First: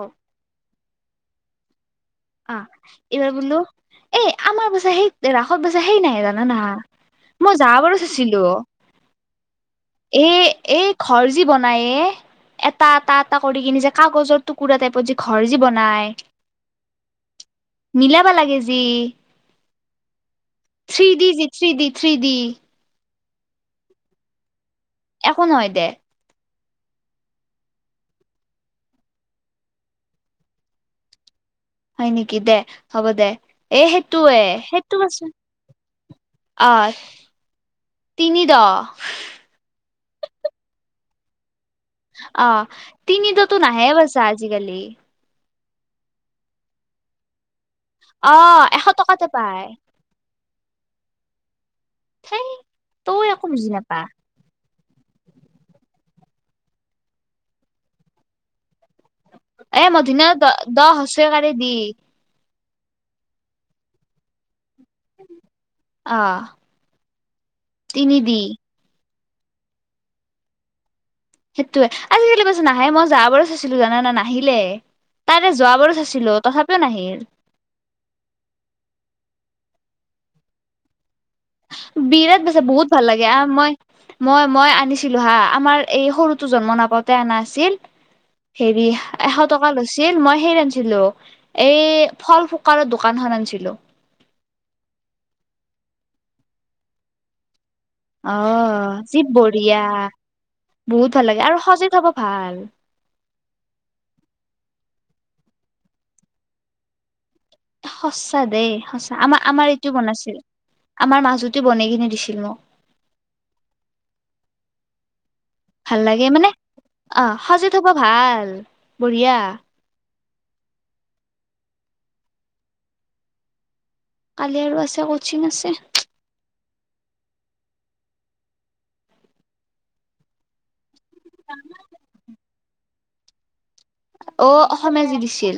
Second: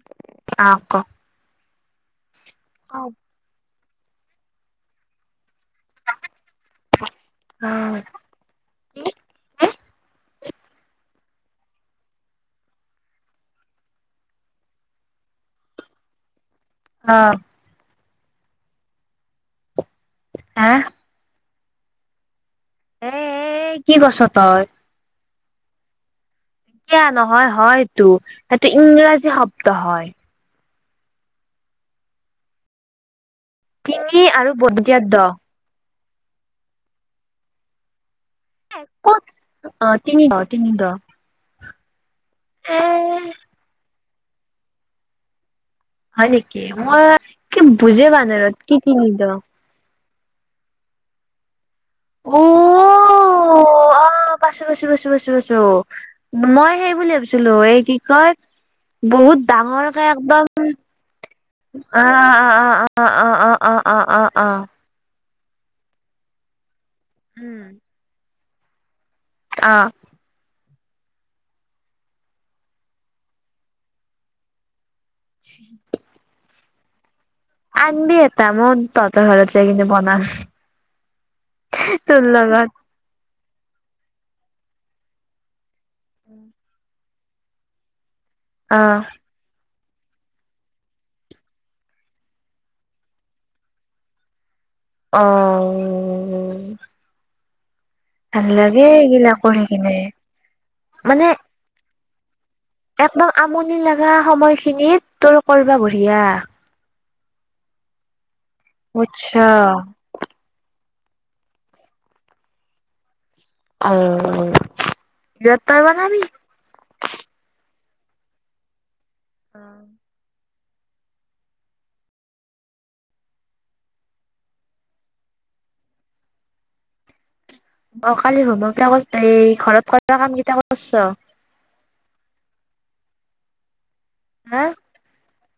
অ আ, ক আ, অ এইবাৰ বোলো, এ, আমাৰ পাছে সেই দে, ৰাসত বেচা সেই নাই, জানা না? মই যোৱা বাৰো চাইছিলো এ, এই ঘৰ যি বনাই এটা, এটা, এটা কৰি কিনে যে, কাগজৰ টুকুৰা টাইপত যি, ঘৰ যি বনাই অ'। মিলাব লাগে যি [unintelligible] থ্ৰী ডি জি, থ্ৰী ডি- থ্ৰী ডি। এ, কি কৈছ তই। একো নহয় দে। কিয়া নহয় হয়টো, সেইটো ইংৰাজী শব্দ হয়। হয় নেকি দে, হ'ব দে, এ তিনি সেইটো এ, আৰু সেইটো বদতিয়াত দ আছো অ', তিনি দ ক'ত অ', তিনি [unintelligible] অ', এ তিনিদতো নাহে বুইছা আজিকালি। হয় নেকি, মই কি বুজি পোৱা অ নাই ৰ কি এশ টকাতে [unintelligible] পায় অ সেই, তই একো বুজি নাপা। অ পাইছো পাইছো- পাইছো- পাইছো- পাইছো, মই সেই বুলি ভাবিছিলো এই কি কয় বহুত ডাঙৰকে এ একদম, মধুৰিআম দ অ', দ অ', অ', হচুকাৰে দি অ', অ', অ', অ', অ', অ', অ', অ'। অ', উম তিনি দি। অ'। সেইটোয়ে, আজিকালি পাছে নাহে, মই যোৱাবাৰো চাইছিলো জানানা নাহিলে। তাৰে যোৱাবাৰো চাইছিলো, তথাপিও নাহিল। আনবি এটা মই তহতৰ ঘৰত যাই কিনে বনাম। তোৰ বিৰাট বেচে লগত বহুত ভাল লাগে, আ মই মই- মই আনিছিলো হা, আমাৰ এই সৰুটো জন্ম নাপাওঁতে আনা আছিল, হেৰি অ', এশ টকা লৈছিল, মই সেই আনছিলো, এই ফল ফুকাৰৰ দোকানখন আনছিলো। অ'। উম। অ', যি এইগিলা কৰি বঢ়িয়া, কিনে বহুত ভাল মানে লাগে আৰু সজে থ'ব ভাল। একদম আমনি লগা সময়খিনিত তোৰ কৰবা বঢ়িয়া। সঁচা দেই সঁচা, আমাৰ- বুজছা আমাৰ এইটো বনাইছিল, আমাৰ মাজুটোৱে বনাই কিনে দিছিল মোক। অ', ইয়াত ভাল লাগে মানে, অ', সজে থ'ব ভাল, বঢ়িয়া। কালি আৰু আছে, কচিং আছে। অ', কালি হোমৱৰ্ক কেইটা [unintelligible] এই ঘৰত কৰা কাম কেইটা কৰছ। [inaudible] হা অ', অসমীয়া যে দিছিল।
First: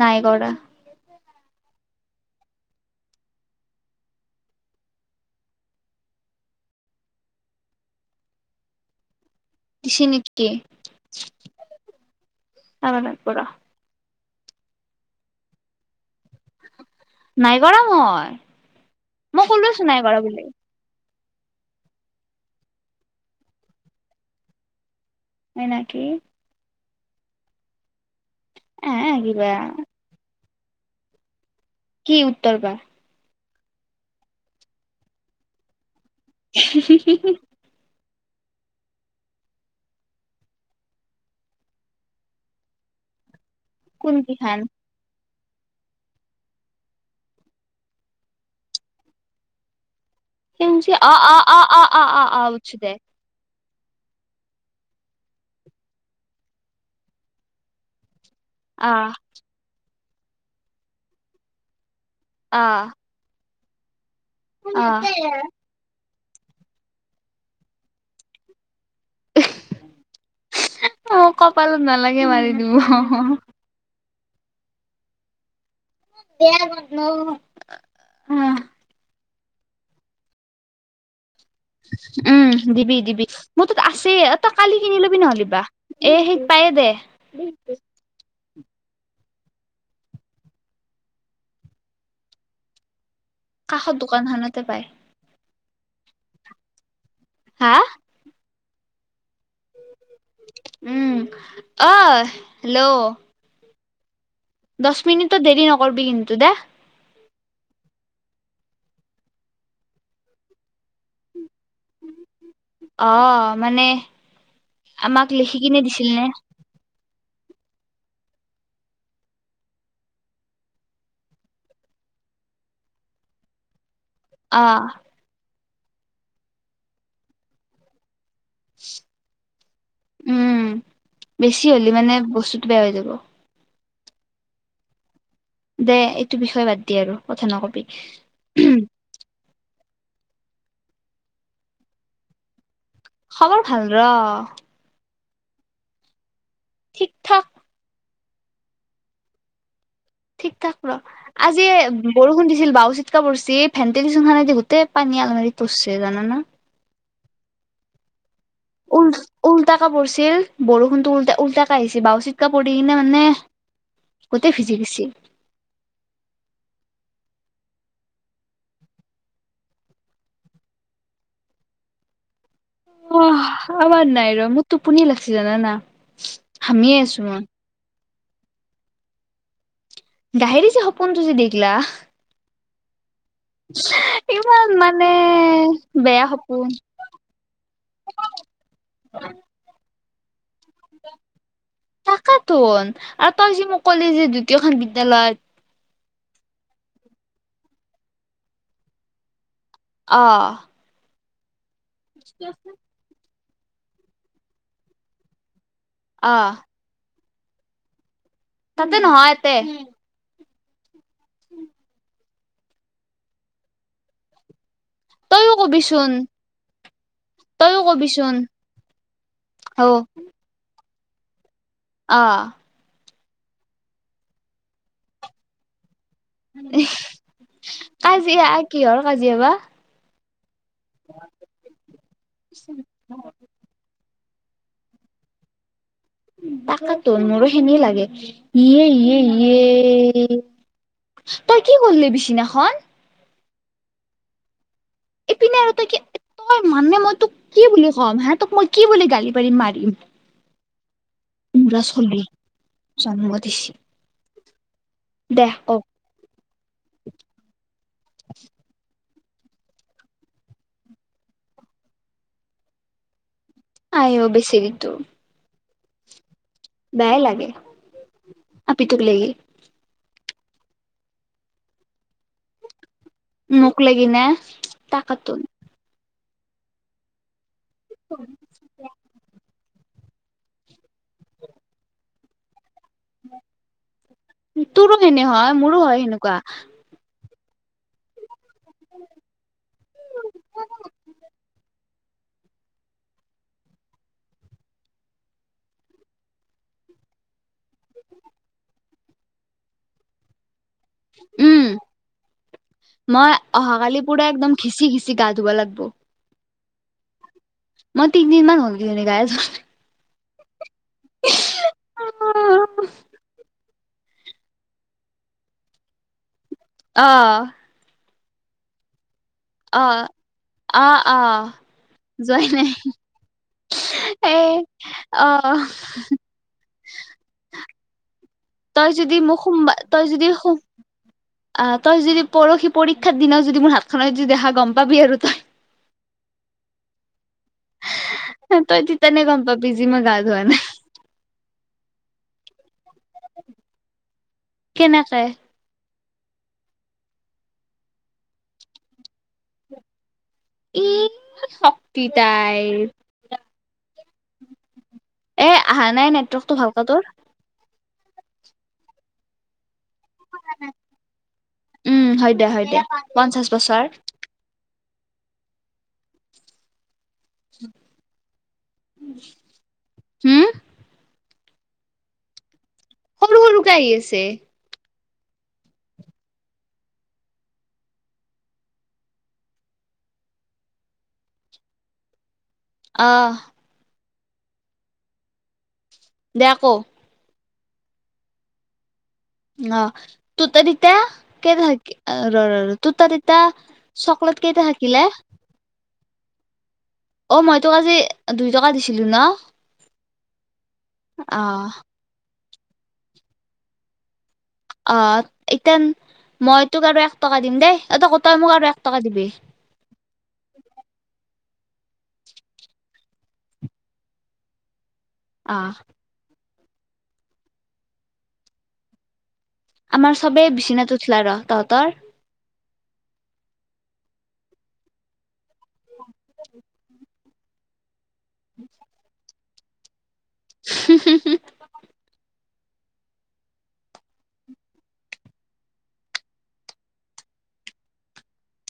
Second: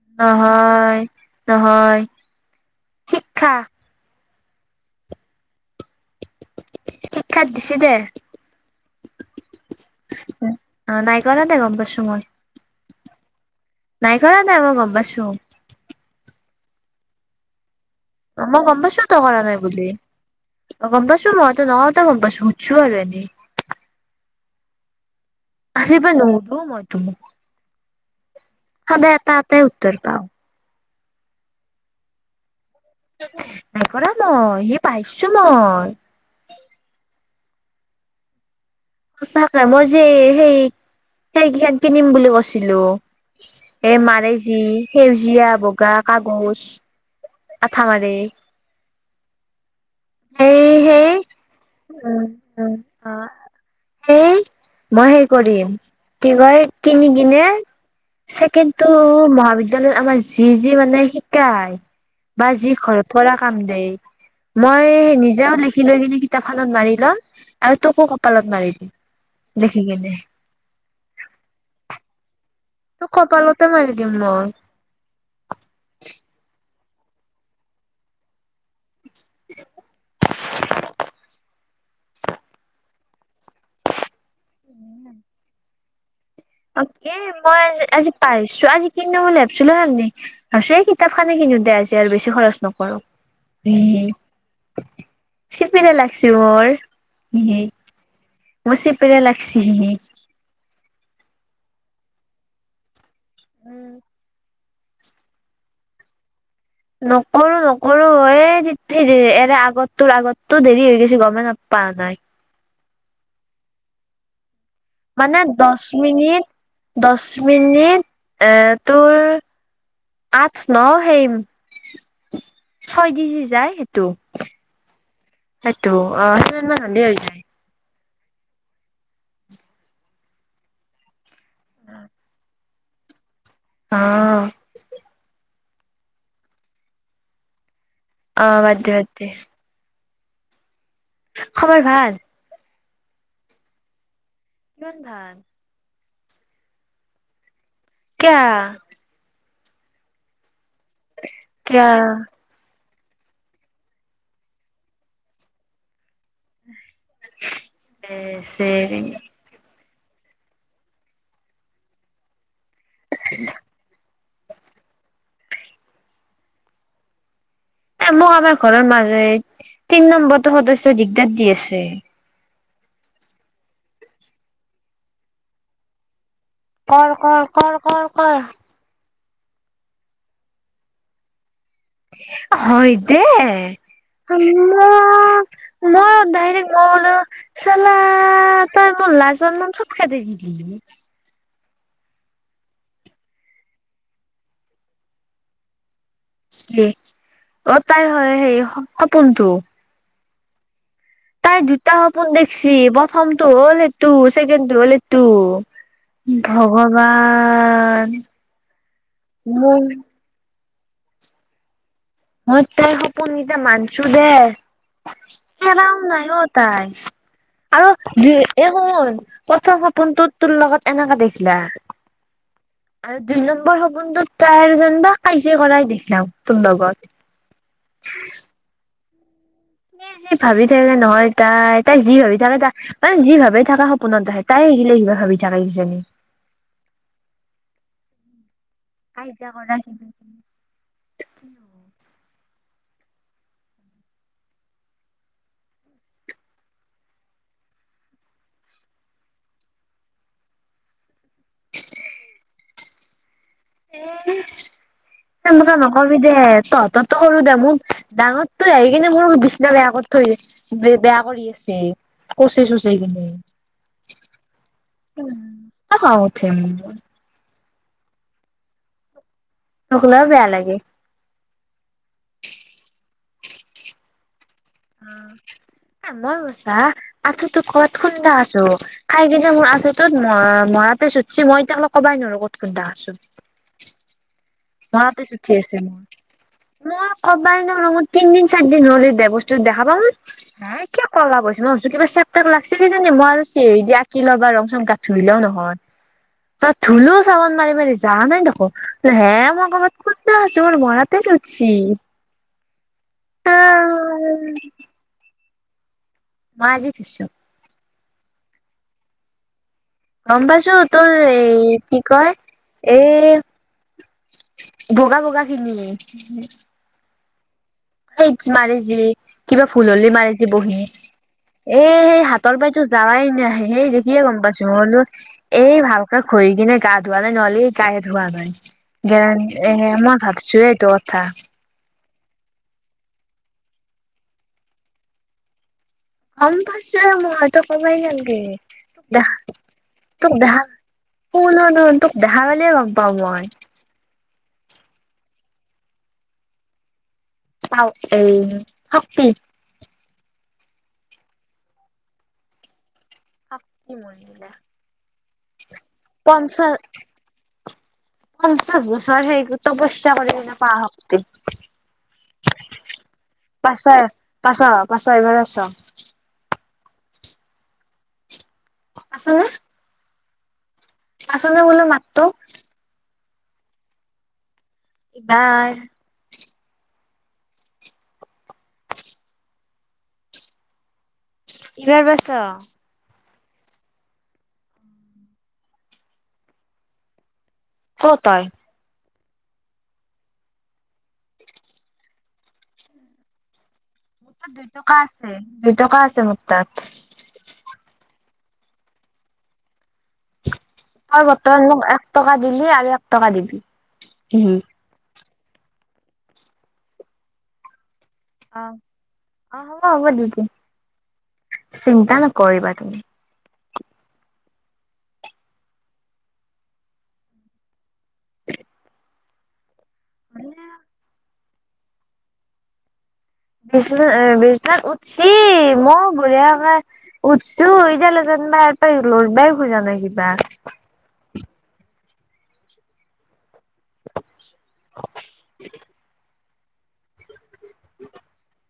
নাই কৰা নহয়- নহয়, শিক্ষা। শিক্ষাত দিছে দে। দিছে নেকি হয়, অ', নাই কৰাদে গম পাইছো মই। অ', নাই কৰা। নাই কৰা দে‌, মই গম পাইছো। নাই কৰা মই। অ', মই গম পাইছো তই কৰা মই নাই ক'লোৱেচোন বুলি। কৰা বুলি অ', গম পাইছো মই, তই নকওঁতে গম পাইছো, সুধছো আৰু এনে। হয় নাকি আজিৰ পৰা নুশুধো মই তোক। এ সদায় এটা কিবা এটাই উত্তৰ পাওঁ। কি উত্তৰ পা। নাই কৰা মই, সেই পাইছোঁ মই। [inaudible] সঁচাকে মইযে এই সেই সেইকিখান কিনিম বুলি কৈছিলো। এ কোন মাৰে যি কিখান সেউজীয়া বগা কাগজ, আঠা মাৰে। সেই সেউজীয়া সেই অ', অ', অ', অ', অ', অ', বুদচু দে। এই মই সেই কৰিম কি কয় কিনি কিনে ছেকেণ্ডটো অ মহাবিদ্যালয়ত আমাৰ যি যি মানে শিকায় বা অ যি ঘৰত ধৰা কাম দেই অ মই নিজেও লি লিখি লৈ কিনে কিতাপখনত মাৰি লম আৰু তোকো কপালত মাৰি দিম লেখি কিনে। অ', কপালত নালাগে মাৰি দিব অ'। তই মাৰি দিম মই। [unintelligible] [inaudible] উম, দিবি দিবি মোৰ তাত আছে অ', তই কালি কিনি ল'বি নহ'লিবা এ সেই অকে, মই আজি আজি পাইছো আজি আজি কিনো বুলি ভাবছিলো হালনি। ভাবিছোঁ এই কিতাপ খনে কিনো দে আজি আৰু বেছি খৰচ নকৰো। কাষত দোকান খনতে পায়। চিপিৰে লাগছি মোৰ, হা মোৰ চিপিৰে লাগিছে। উম, অই হেল্ল? উম। দহ মিনিটটো দেৰি নকৰিবি কিন্তু দে। নকৰো নকৰো এই এৰে আগত তোৰ আগততো দেৰি হৈ গৈছ গ'মে নাপ পাৱা নাই। অ', মানে আমাক মানে লিখি কিনে দছ দিছিল নে মিনিট, দছ মিনিট এ তোৰ আঠ, ন, সেই ছয় দি যি যায় সেইটো। অ'। সেটো অ', [unintelligible] উম, বেছি হলি মানে বস্তুটো বেয়া হৈ যাব। অ'। দে এইটো বিষয়ে বাদ দি আৰু কথা নকবি। অ', বাদ দে বাদ দে। খবৰ ভাল? খবৰ ভাল ৰ'। কিমান ভাল? ঠিক ঠাক। কিয়া? ঠিক ঠাক ৰ' আজি কিয়া বৰষুণ দিছিল বাওজি [unintelligible] পৰিছি ভেন্টিলেছন খনেদি গোটেই পানী আলমাৰিত পৰছি জানানা? [unintelligible] উলটাকে পৰছিল বৰষুণটো উল-উলটাকে আহিছি বাও চিটকা পৰি কিনে মানে গোতে ভিজি গেছি। এ মোক আমাৰ ঘৰৰ মালিক তিন নম্বৰটো সদস্যই দিগদাৰ দি আছে। অ', আমাৰ নাই ৰ' মোৰ তোপনি লাগছি জানানা? হামিয়ে কৰ, আছো কৰ, মই কৰ, কৰ, কৰ। ডাহেৰি যে সপোনটো যে দিখলা। হয় দে। হে অ' ইমান মানে ম- মই বেয়া ডাইৰেক, সপোন মই বোলো চাল্লা তই মোৰ লাজ সন্মান চব খেদি দিলি। তাকেতোন আৰু তই যে মোক কলি যে দ্বিতীয়খন বিদ্যালয় হে অ' তাইৰ হয় হেৰি সপোনটো অ'। তাই দুটা সপোন দেখছি প্ৰথমটো হ'ল সেটো, ছেকেণ্ড টো হ'ল এটো। আহ ভগৱান। তাতে নহয় এতে মোৰ মই তাইৰ সপোনকেইটা মানছো দে, তইও খেলাও কবিচোন নাই ও তাই। তইও আৰু কবিচোন দু- এই শুন প্ৰথম অ সপোনটো তোৰ লগত এনেকা দেখলা অ'। আৰু দুই নম্বৰ সপোনটোত তাই যেনিবা কাজিয়া কৰাই দেখলাক তোৰ লগত। কাজিয়া? কিহৰ কাজিয়া বা? ভাবি থাকে নহয় তাই, তাই যি ভাবি থাকে তাই, মানে যি ভাবি থাকে সপোনত দেখে। তাইয়ে এইগিলাক কিবা ভাবি থাকে কিজানি। তাকেতো মোৰো সেনে লাগে। ইয়ে, ইয়ে, কাজিয়া কৰা কিবা ইয়ে তই কি কৰলি বিছিনাখন? ইপিনে আৰু তই কি তই মানে মই তোক কি বুলি ক'ম হা তোক মই কি বুলি গালি পাৰিম মাৰিম। মূৰা চলি জন্ম দিছি। দে কওক [unintelligible] নকবি দে তঁহতৰটো সৰু দে, মোৰ ডাঙৰতো আহি কিনে মোৰ বিচনা বেয়া কৰি থৈ দিছি। বেয়া কৰি আছে, কোচে চোচে কিনে আইও বেছেৰিটো। [inaudible] [unintelligible] বেয়াই লাগে, আপিতোক লেগি। [unintelligible] বেয়া লাগে। মোক লেগি নে? তাকেতো অ' মই [unintelligible] আঁঠুটোত ক'বাত খুন্দা আছো, খাই কিনে মই আঁঠু টোত মৰা, মৰাতেজ উঠছি, মই এতিয়াক লেগি ক'বাই নোৱাৰো ক'ত খুন্দা খাইছো। তোৰো সেনে চুটছি হয়, আছে মোৰো মোৰ। হয় সেনেকুৱা। মই ক'বাই নোৱাৰো মোৰ তিনদিন চাৰি দিন হ'ল সেইটো বস্তু দেখা পাওঁ। [unintelligible] চেক টেক লাগিছে কি জানি মই আৰু আকি লবা ৰং চং ধুই লও নহয়, তাত ধুলো চাবোন মাৰি মাৰি যা নাই দেখো হে মই ক'বাত খুন্দা খাইছো মোৰ মৰা তেজ উম উঠছি। মই অহাকালি পুৰা একদম ঘিচি ঘিচি গা ধুব লাগিব। মই আজি ধুইছোঁ। মই তিনিদিন মান হ'ল কিজানি গায়ে ধোৱা নাই। গম পাইছো, তোৰ এই কি কয় এ বগা বগা খিনি অ'। [unintelligible] মাৰে যি কিবা অ ভুল হ'লে মাৰে যে বহি এ অ অ সেই যোৱাই নাই হাতৰ পাইতো যোৱাই নাই, সেই দেখিয়ে গম এ পাইছো মোৰ না অ এই ভালকে ঘঁহি কিনে গা ধোৱা নাই, নহ'লে গায়েই ধোৱা তই যদি মোক নাই। এ মই ভাবছোৱাই এইটো কথা। আ তই যদি পৰহি পৰীক্ষাৰ দিনা যদি মোৰ হাতখনত যদি দেখা, গম পাবি আৰু তই। গম পাইছোঁয়েই মই তোক কবই নালাগে, তই তেতিয়ানে দেখা, গম পাবি যি মই গা তোক ধোৱা নাই দেখা। কোন হয় ন, তোক দেখা পালেই গম পাও মই। কেনেকে? [unintelligible] শক্তি ই শক্তি তাইৰ। এ আহা নাই [unintelligible] নেটৱৰ্কটো পঞ্চ ভালকে তোৰ পঞ্চাশ বছৰ হৈ গ'ল। তপস্যা কৰিব নাপাহৰো উম [unintelligible] হয় দে হয় দে পঞ্চাশ বছৰ পাঁচ পাঁচ এইফালে চাওঁক। [inaudible] উম। হম। আচনে বোলো মাতটো। সৰু সৰু কে আহি আছে। ভাৰ। [unintelligible] ব্যস্ত অঁ। বেয়া ক। কওঁ তই? অ তোতা দিতা কে থাক তোত তা দুই টকা আছে মোৰ তাত। অ মই তোক আজি দুই টকা দিছিলো ন? তই অ বৰ্তমান মোক এক টকা দিলি আৰু এক টকা দিবি। অ এতিয়া মই তোক আৰু এক টকা দিম দেই, তই মোক অ আৰু এক টকা দিবি। অ হ'ব হ'ব দি দিম, চিন্তা নকৰিবা তুমি। অ। আমাৰ চবে তুমি বিছিনাত উঠিলে ৰ তহঁতৰ? বিছনা এ বিছনা উঠছি মই বঢ়িয়াকে উঠছো, এতিয়ালৈ যেনবা পা লৰ বাই খোজা নাই কিবা। [unintelligible] [unintelligible] [inaudible]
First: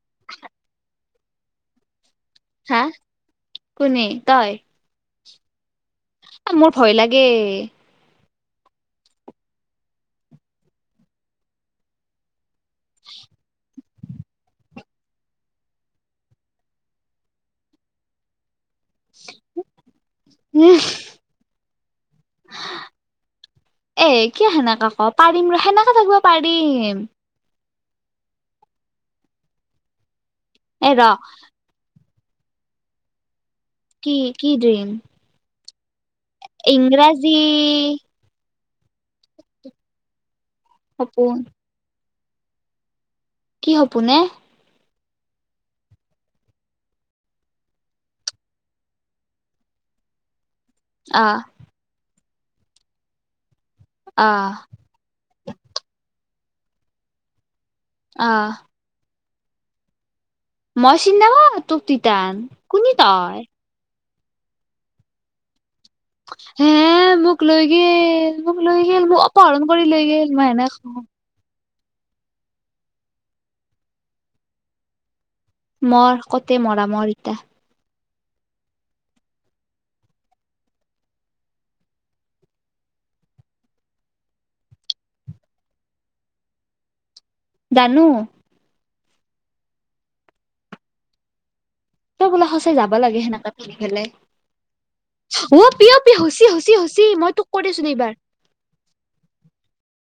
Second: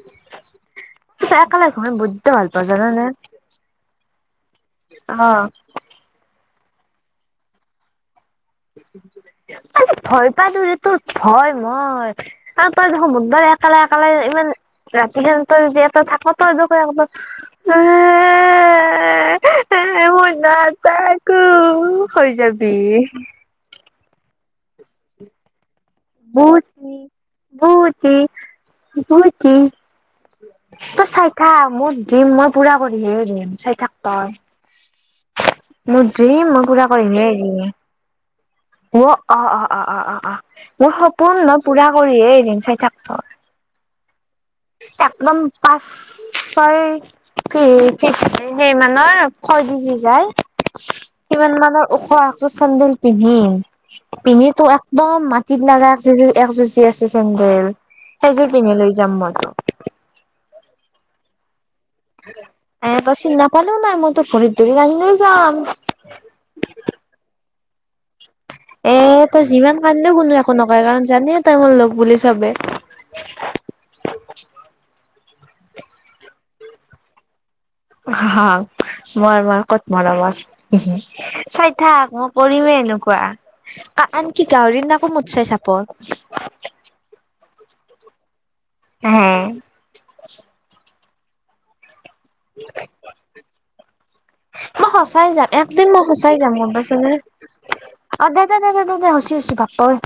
[inaudible] [unintelligible] বদ্য ভাল পাওঁ হা জানা নে কোনে তই অ' মোৰ ভয় লাগে। ভয় পদুৰি তোত ভয় মই। আৰু তই দে সমুদৰ একেলে একেলে ইমান ৰাতিহে তই যিহেতু থাক তই [unintelligible] [unintelligible] মই নাথাকো হৈ যাবি। এ কিয় সেনেকা ক, পাৰিম ৰ সেনে ভূতনি ভূতি ভূতি। এ ৰ তই চাই থাক, মোৰ ড্ৰিম মই পুৰা কৰিহে এৰিম চাই থাক। কি তই কি ড্ৰিম? মোৰ ড্ৰিম মই পুৰা কৰিহে ইংৰাজী এৰিম। ওঅ অ', অ', অ', অ', অ', অ', মোৰ সপোন ন পুৰা কৰিহে এৰিম চাই থাক ত কি সপোন এ? একদম পাঁচ [unintelligible] কিমান মানৰ ওখ আহ একযোৰ চেন্দেল পিন্ধিম পিন্ধি আহ তো এক দম মাটিত লাগা আছে যে এক চুজি আছে চেন্দেল সেইযোৰ আহ পিন্ধি লৈ যাম মই। তোক মই চিনি নাপাওঁ তোক তিতান কুনি তই [unintelligible] মইতো ভৰিত ধৰি আহিলৈ যাম। হে মোক লৈ গেইল মোক লৈ এ গেইল মোক তই অপহৰণ কৰি লৈ গেইল মই এনে [unintelligible] [unintelligible] লোক বুলি চাবে মৰ কতে মৰা মৰ ইতয়া হা মৰা মৰা ক'ত মৰা মাৰ চাই থাক মই কৰিমে এনেকুৱা। আ, আনকি গাহৰিৰ নাকো মুতচে চাপৰ দানু হা অ', বোলো সচাই যাব লাগে সেনেকা ফেলে মই সঁচাই যাম অ', একদিন পিয় মই পি সঁচাই হচি যাম গম হচি পাইছ হচি নে। মই তোক কৰিছো এইবাৰ [unintelligible] হচি হচি বাপ্পা ঐ